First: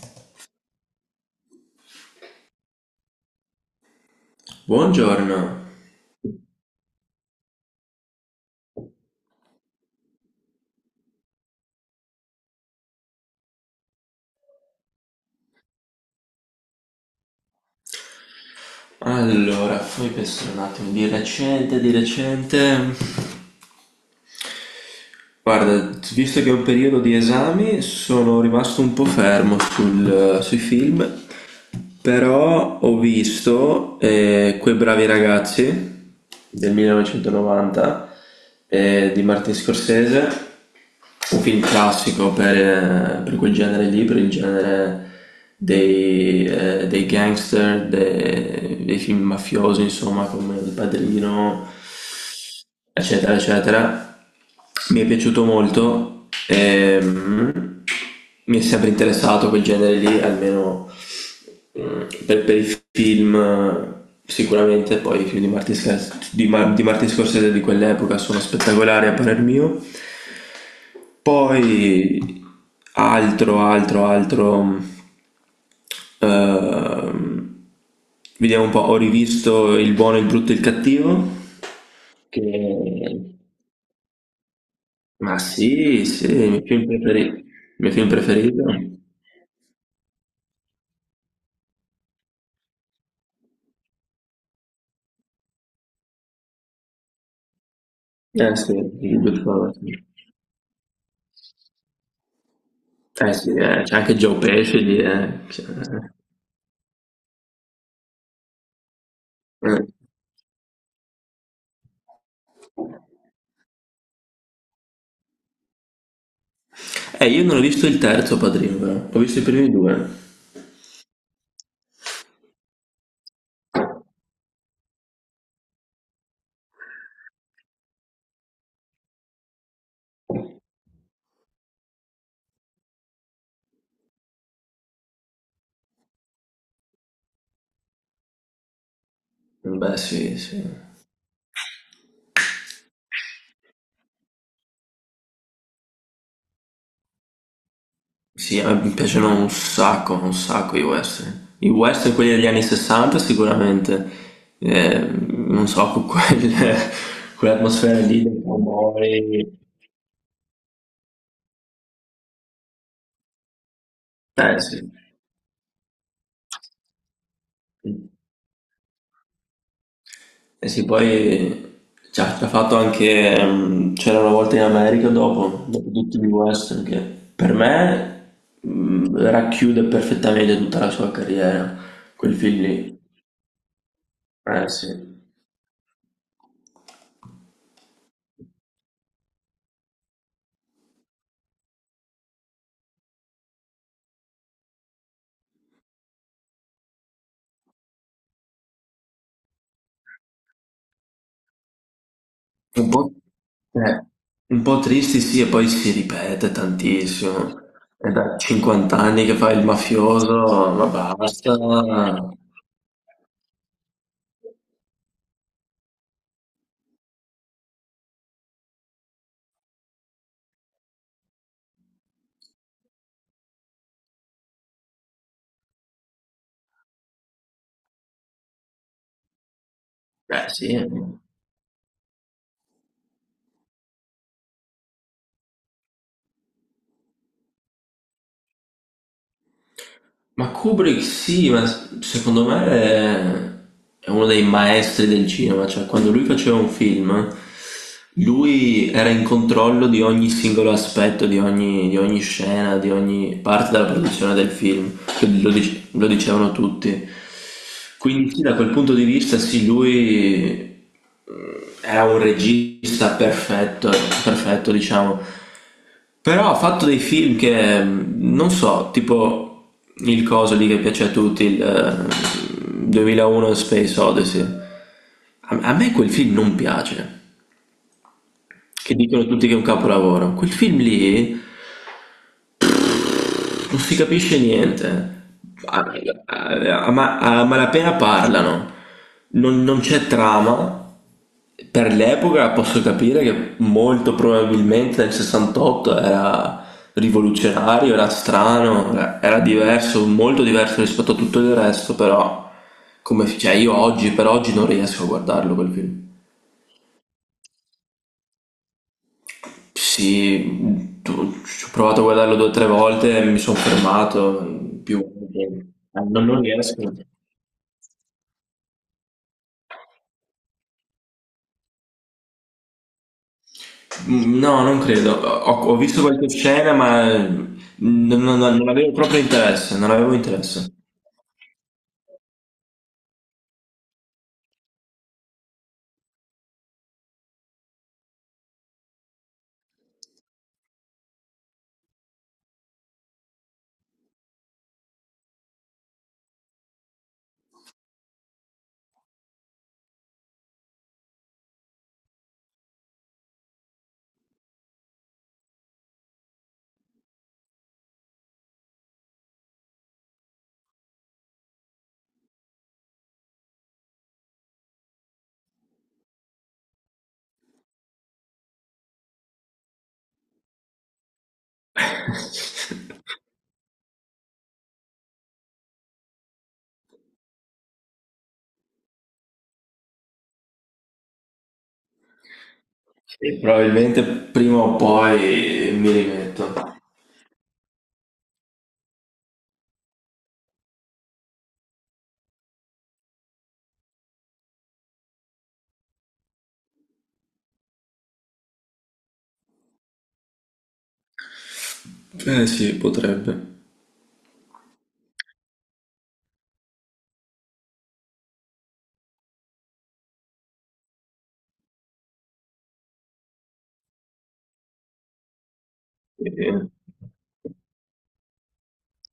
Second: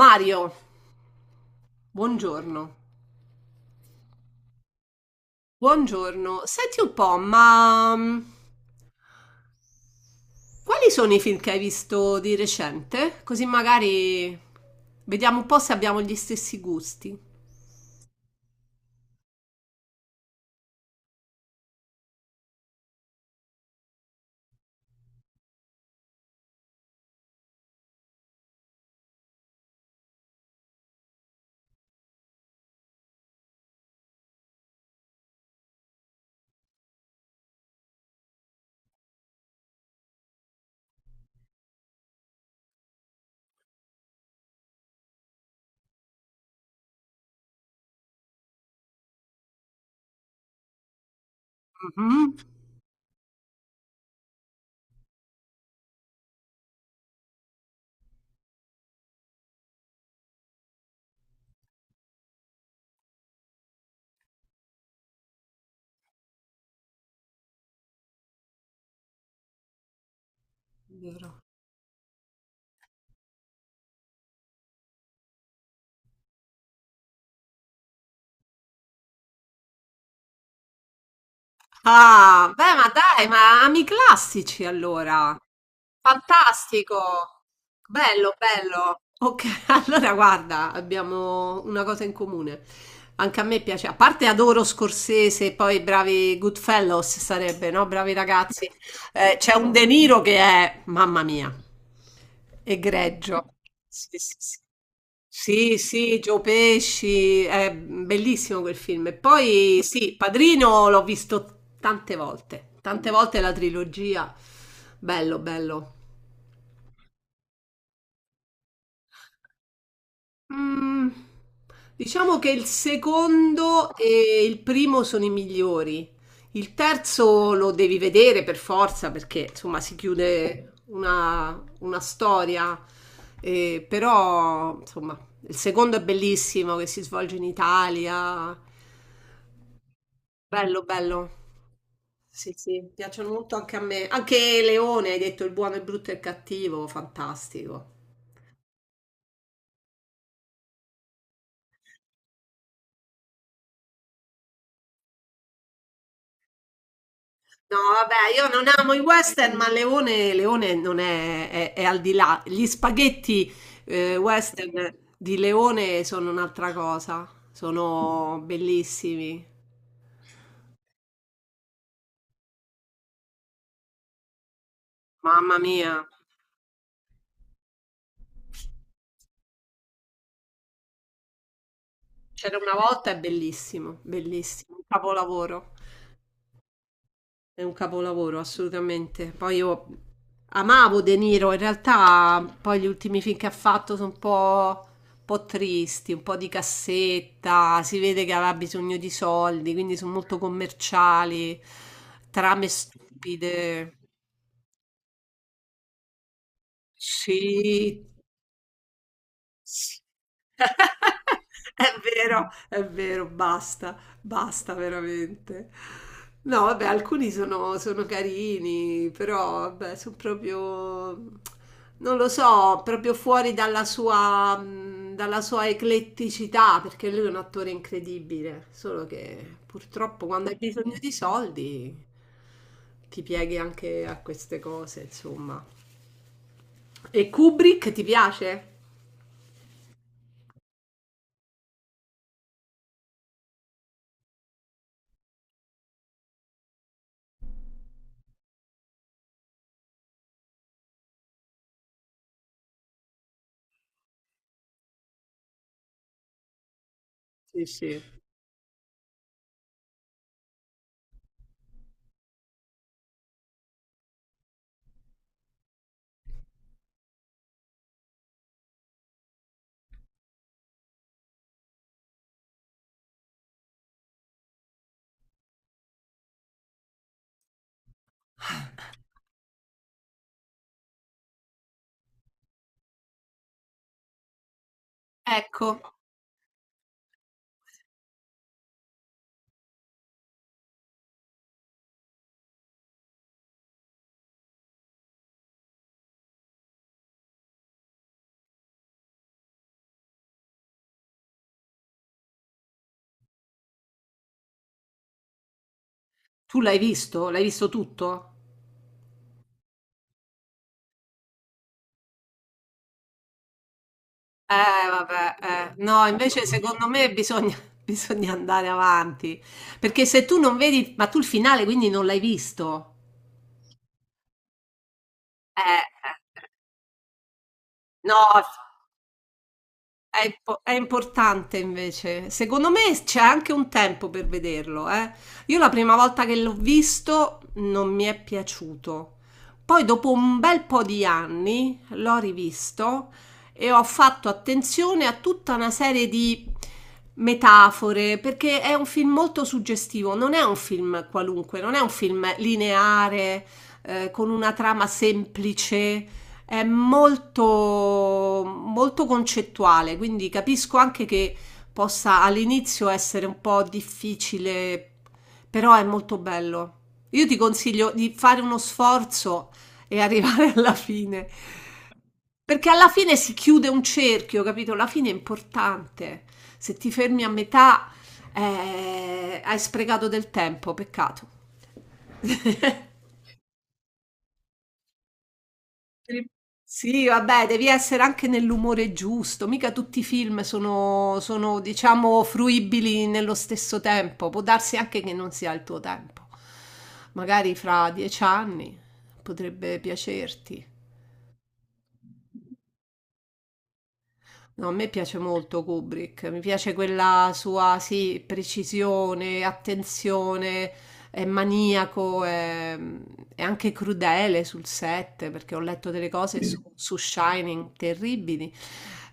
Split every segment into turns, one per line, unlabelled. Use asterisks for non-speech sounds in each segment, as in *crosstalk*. Mario, buongiorno.
Buongiorno.
Buongiorno. Senti un po', ma quali sono i film che hai visto di recente? Così magari vediamo un po' se abbiamo gli stessi gusti.
Allora, fammi pensare un attimo, di recente... Guarda, visto che è un periodo di esami, sono rimasto un po' fermo sui film, però ho visto Quei bravi ragazzi del 1990, di Martin Scorsese, un film classico per quel genere lì, per il genere dei gangster, dei film mafiosi, insomma, come Il Padrino,
Mhm.
eccetera, eccetera. Mi è piaciuto molto, mi è sempre interessato quel genere lì, almeno per i film sicuramente. Poi i film di Martin Scorsese di quell'epoca sono spettacolari a parer mio. Poi altro, altro, altro... mm, ehm, vediamo un po', ho rivisto Il buono, il brutto e il cattivo, che
Ah, beh, ma dai, ma ami i classici allora.
ma sì, sì, il mio film preferito.
Fantastico.
Il mio film
Bello,
preferito?
bello. Ok, *laughs* allora guarda, abbiamo una cosa in comune. Anche a me piace, a parte adoro Scorsese, e poi bravi Goodfellows sarebbe, no? Bravi
Eh
ragazzi.
sì, il
C'è un
Goodfellas.
De Niro che è, mamma mia,
Eh sì,
egregio.
c'è anche
Sì, sì,
Joe
sì.
Pesci lì, eh. Cioè,
Sì, sì, Joe Pesci, è bellissimo quel film. E poi
eh.
sì, Padrino l'ho visto tante volte la trilogia. Bello, bello.
Io non ho visto il terzo Padrino, però. Ho visto i primi due.
Mm, diciamo che il secondo e il primo sono i migliori. Il terzo lo devi vedere per forza perché insomma si chiude una storia, eh, però insomma il secondo è bellissimo che si svolge in Italia.
Beh, sì, sì.
Bello, bello. Sì, sì, piacciono molto anche a me. Anche Leone, hai detto il buono, il brutto e il cattivo, fantastico.
Sì, mi piacciono un sacco i western. I western, quelli degli anni 60 sicuramente. Eh, non so, con *laughs*
No,
quell'atmosfera
vabbè,
lì dei
io non amo i
cowboy.
western, ma Leone, Leone non è al di là. Gli spaghetti
Eh sì.
western di Leone sono un'altra cosa, sono bellissimi.
Eh sì, poi ci ha fatto anche, c'era una volta in America
Mamma
dopo, dopo
mia,
tutti gli western, che per me racchiude perfettamente tutta la sua carriera, quel
c'era
film
una
lì.
volta, è bellissimo,
Eh
bellissimo, un
sì.
capolavoro. È un capolavoro, assolutamente. Poi io amavo De Niro, in realtà poi gli ultimi film che ha fatto sono un po' tristi, un po' di cassetta, si vede che aveva bisogno di soldi, quindi sono molto commerciali, trame
Un po',
stupide.
eh, un po' tristi sì, e poi si ripete tantissimo.
Sì,
È da 50 anni che fa il mafioso, ma
*laughs*
basta.
è vero, è vero, basta, basta veramente. No, vabbè, alcuni sono carini, però vabbè, sono proprio, non lo so, proprio fuori dalla sua ecletticità, perché lui è un attore incredibile, solo che purtroppo
Eh
quando hai
sì.
bisogno di soldi ti pieghi anche a queste cose, insomma. E Kubrick ti piace?
Ma Kubrick sì, ma secondo me è uno dei maestri del cinema, cioè quando lui faceva un film, lui era in controllo di ogni singolo aspetto, di ogni scena, di ogni parte della produzione del film. Cioè, lo dicevano tutti.
Sì, sì.
Quindi sì, da quel punto di vista sì, lui mm, è un regista perfetto, perfetto diciamo. Però ha fatto dei film che, non so, tipo il coso lì che piace a tutti, il 2001 Space Odyssey. A me quel film non piace, che dicono tutti che è un capolavoro. Quel film lì non si capisce niente.
Ecco,
A, a malapena parlano. Non c'è trama. Per l'epoca posso capire che molto probabilmente nel 68 era rivoluzionario, era strano, era diverso, molto diverso rispetto a tutto il resto, però come, cioè io oggi per oggi non riesco a guardarlo quel film.
tu l'hai visto? L'hai visto tutto?
Sì, ci ho provato a guardarlo due o tre volte e mi sono fermato. Più, eh,
Vabbè, eh. No,
non, non
invece
riesco.
secondo me bisogna, *laughs* bisogna andare avanti. Perché se tu non vedi, ma tu il finale quindi non l'hai visto.
No, non credo. Ho visto qualche
Eh.
scena, ma
No,
non avevo proprio interesse, non avevo
è
interesse.
importante invece. Secondo me c'è anche un tempo per vederlo, eh. Io la prima volta che l'ho visto non mi è piaciuto. Poi dopo un bel po' di anni l'ho rivisto e ho fatto attenzione a tutta una serie di metafore, perché è un film molto suggestivo, non è un film qualunque, non è un film lineare, con una trama semplice è molto, molto concettuale, quindi capisco anche che possa all'inizio essere un po' difficile, però è molto bello. Io ti consiglio di fare uno sforzo e *laughs* arrivare alla fine, perché alla fine si chiude un cerchio, capito? La fine è importante. Se ti fermi a metà, hai sprecato del tempo, peccato. *laughs*
E probabilmente prima o poi mi
Pri
rimetto.
sì, vabbè, devi essere anche nell'umore giusto, mica tutti i film sono, diciamo, fruibili nello stesso tempo. Può darsi anche che non sia il tuo tempo. Magari fra 10 anni potrebbe piacerti.
Eh sì, potrebbe.
No, a me piace molto Kubrick, mi piace quella sua, sì, precisione, attenzione, è maniaco, è anche crudele sul set, perché ho letto delle cose su,
Eh,
su Shining terribili,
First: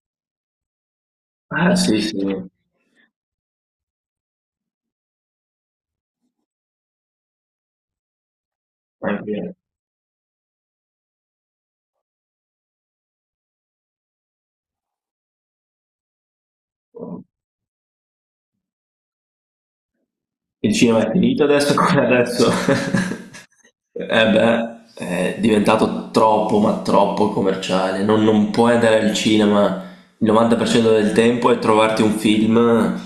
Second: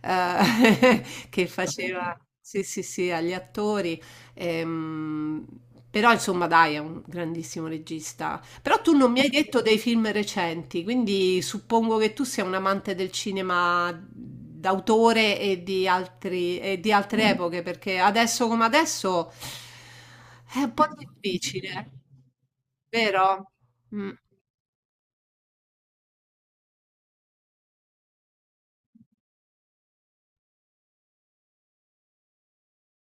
eh, *laughs* che
ah sì,
faceva,
sì.
sì, sì, sì, agli attori. Ehm, però, insomma, dai, è un grandissimo regista. Però tu non mi hai
Anche
detto dei film recenti, quindi suppongo che tu sia un amante del cinema d'autore e di altre epoche, perché adesso come adesso è un
il
po'
cinema è finito adesso
difficile,
come adesso. *laughs*
vero?
Eh
Mm.
beh, è diventato troppo, ma troppo commerciale. Non puoi andare al cinema il 90% del tempo e trovarti un film.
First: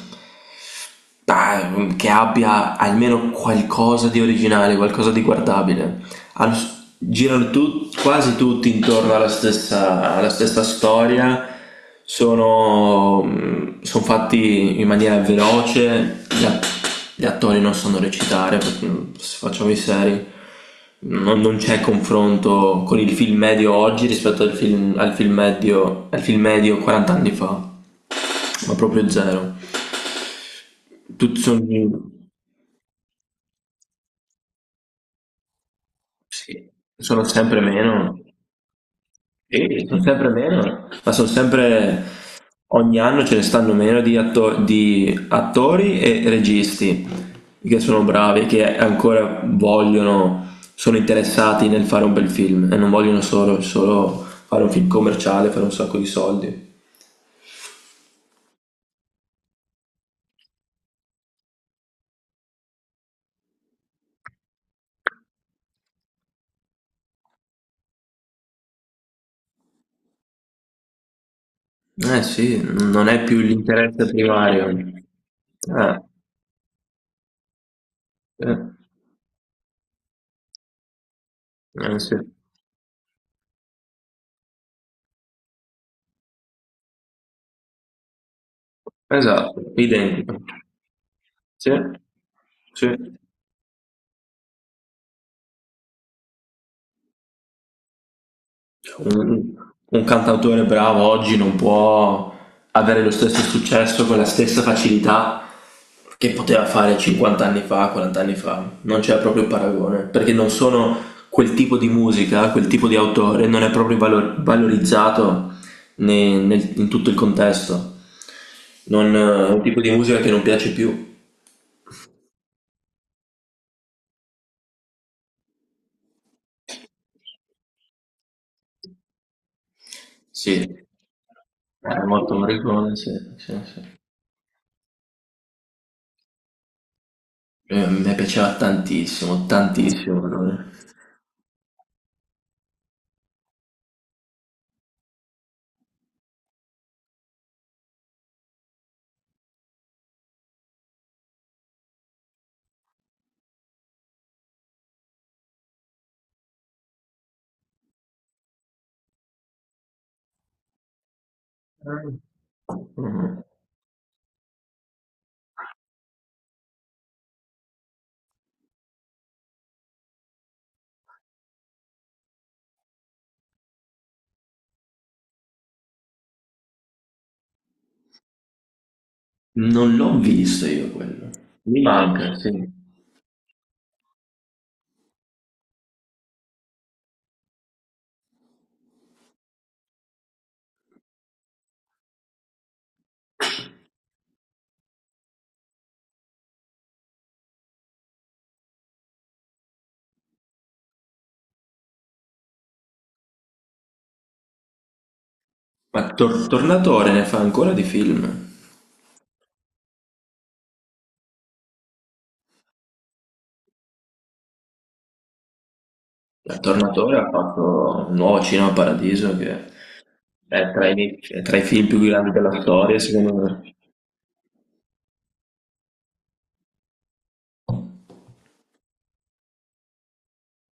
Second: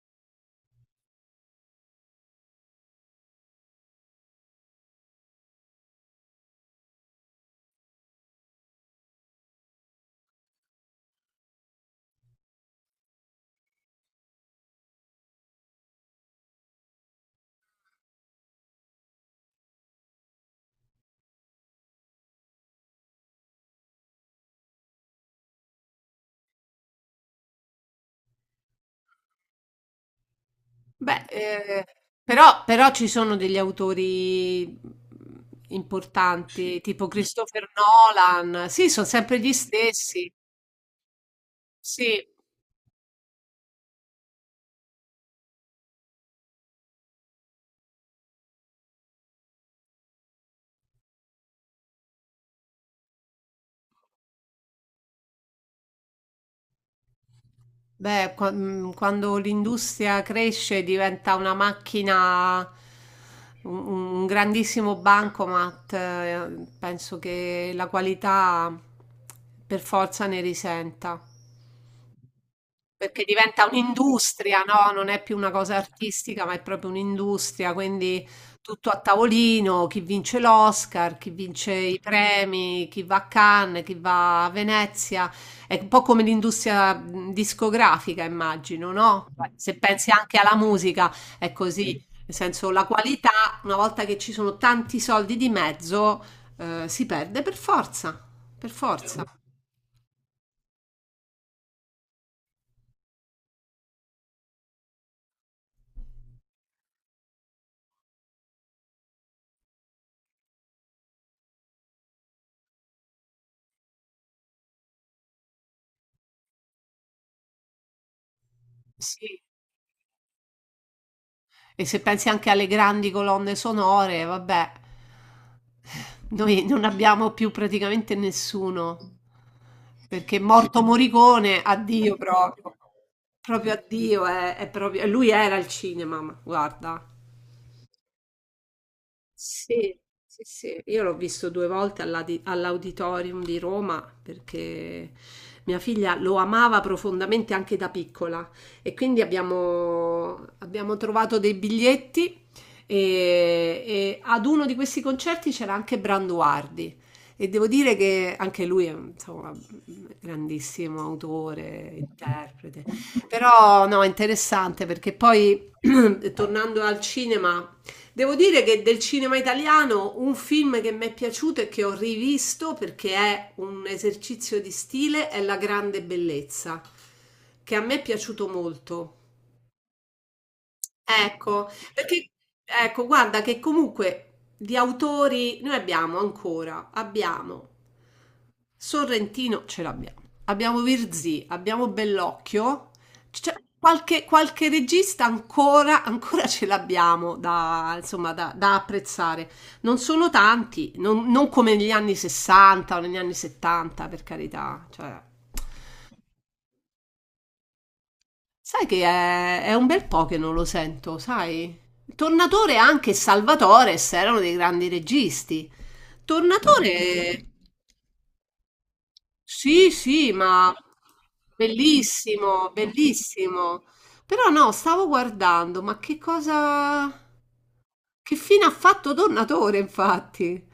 Che abbia almeno qualcosa di originale, qualcosa di guardabile. Hanno s- girano tu- quasi tutti intorno alla stessa storia, sono fatti in maniera veloce, gli attori non sanno recitare, perché, se facciamo i seri, non c'è confronto con il film medio oggi rispetto al film medio 40 anni fa, ma proprio zero.
Beh,
Tutti sono
però ci sono degli autori
sì,
importanti, tipo
sono sempre
Christopher
meno.
Nolan, sì, sono sempre gli
Sì, sono sempre
stessi,
meno, ma sono sempre
sì.
ogni anno ce ne stanno meno di, di attori e registi che sono bravi, che ancora vogliono, sono interessati nel fare un bel film e non vogliono solo fare un film commerciale, fare un sacco di soldi.
Beh, quando l'industria cresce diventa una macchina, un, un grandissimo bancomat, penso che la qualità per forza ne risenta
Eh sì, non
perché
è più
diventa
l'interesse
un'industria,
primario.
no? Non è più una cosa artistica, ma è proprio un'industria, quindi
Eh,
tutto a tavolino, chi vince l'Oscar, chi vince i
eh sì.
premi, chi va a Cannes, chi va a Venezia, è un po' come l'industria discografica, immagino, no?
Esatto,
Se pensi
identico.
anche alla musica, è
Sì,
così, nel senso la
sì.
qualità, una volta che ci sono tanti soldi di mezzo, si perde per forza, per forza.
Un, un cantautore bravo oggi non può avere lo stesso successo con la stessa facilità che poteva fare 50 anni fa, 40 anni fa. Non c'è proprio paragone, perché non sono quel tipo di musica, quel tipo di autore, non è proprio valorizzato in tutto il contesto. Non,
Sì.
è un tipo di musica che non piace più.
E se pensi anche alle grandi colonne sonore, vabbè, noi non abbiamo più praticamente nessuno, perché morto
Sì.
Morricone,
Era
addio
molto
proprio,
Morricone, sì, sì,
proprio
sì.
addio, è proprio, lui era il cinema, ma guarda.
Mi piaceva tantissimo,
Sì,
tantissimo.
sì,
Allora.
sì, io l'ho visto due volte all'auditorium di Roma perché mia figlia lo amava profondamente anche da piccola e quindi abbiamo trovato dei biglietti e ad uno di questi concerti c'era anche Branduardi e devo dire che anche lui è insomma, un grandissimo autore, interprete,
Mm.
però no, è interessante perché poi *clears throat* tornando al cinema... Devo dire che del cinema italiano un film che mi è piaciuto e che ho rivisto perché è un esercizio di stile è La grande bellezza, che a me è piaciuto molto.
Non l'ho visto io quello.
Ecco,
Mi
perché
manca, sì.
ecco, guarda che comunque di autori noi abbiamo ancora, abbiamo Sorrentino ce l'abbiamo. Abbiamo Virzì, abbiamo Bellocchio. C'è qualche regista ancora, ancora ce l'abbiamo da, insomma, da apprezzare. Non sono tanti, non come negli anni 60 o negli anni 70, per carità. Cioè,
Ma Tornatore ne fa ancora di film.
sai che è un bel po' che non lo sento, sai? Tornatore e anche Salvatore erano dei grandi registi.
La Tornatore ha
Tornatore.
fatto un nuovo Cinema Paradiso che
Sì, sì, ma
è tra i film più grandi della
bellissimo,
storia, secondo me.
bellissimo. Però no, stavo guardando, ma che cosa... Che fine ha fatto Tornatore, infatti?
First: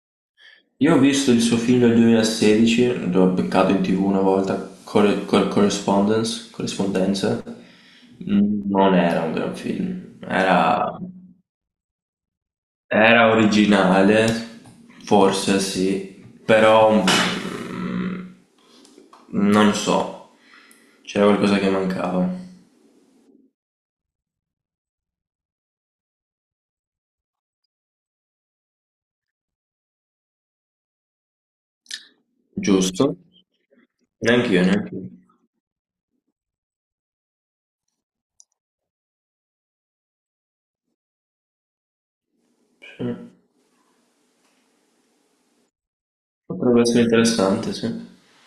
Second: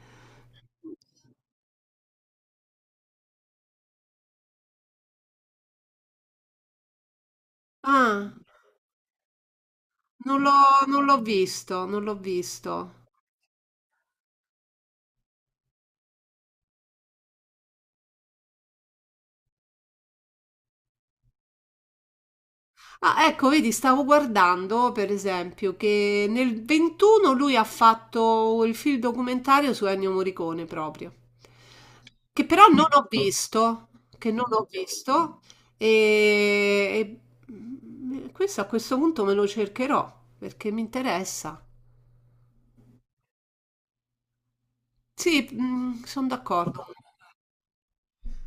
Io ho visto il suo film del 2016, l'ho beccato in TV una volta, Correspondence, Corrispondenza.
Ah,
Non era un gran film,
non l'ho
era
non l'ho visto, non l'ho visto.
era originale, forse sì, però non so, c'era qualcosa che mancava,
Ah, ecco, vedi, stavo guardando per esempio che nel 21 lui ha fatto il film documentario su Ennio Morricone proprio, che però non ho
giusto?
visto, che non
Neanche io,
ho
neanche io.
visto, e, e questo a questo punto me lo cercherò perché mi interessa.
Sì.
Sì, sono
Potrebbe
d'accordo.
essere interessante, sì.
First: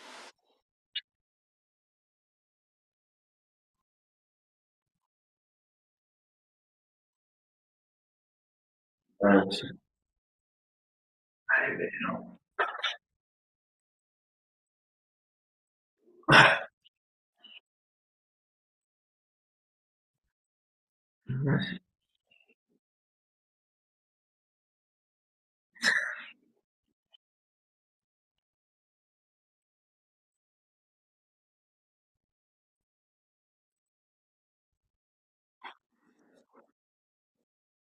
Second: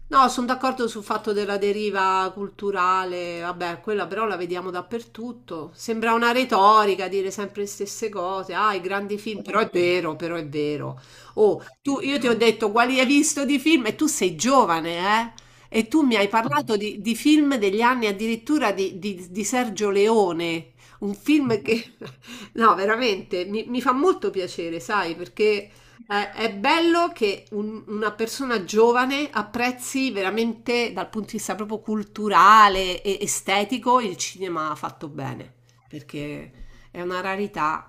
No, sono d'accordo sul fatto della deriva culturale, vabbè, quella però la vediamo dappertutto. Sembra una retorica dire sempre le stesse cose. Ah, i grandi film, però
Sì.
è vero, però è vero. Oh,
È
tu, io ti ho
vero.
detto quali hai visto di film e tu sei giovane, eh? E tu mi hai parlato di film degli anni addirittura di Sergio Leone, un film che... *laughs* No, veramente, mi fa molto piacere, sai, perché... è bello che una persona giovane apprezzi veramente dal punto di vista proprio culturale e estetico il cinema fatto bene, perché è una rarità.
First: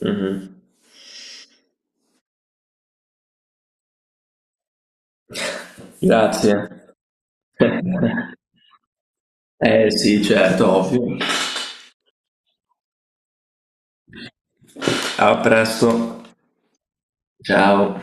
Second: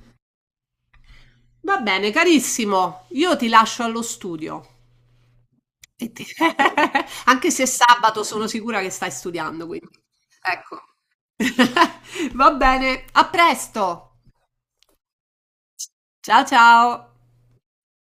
Mhm.
Va bene, carissimo, io ti lascio allo studio. E ti-
Grazie.
*laughs* Anche se è
*laughs*
sabato sono sicura che stai studiando,
Eh
quindi.
sì, certo,
Ecco.
ovvio.
*laughs* Va bene, a presto.
A presto.
Ciao ciao.
Ciao.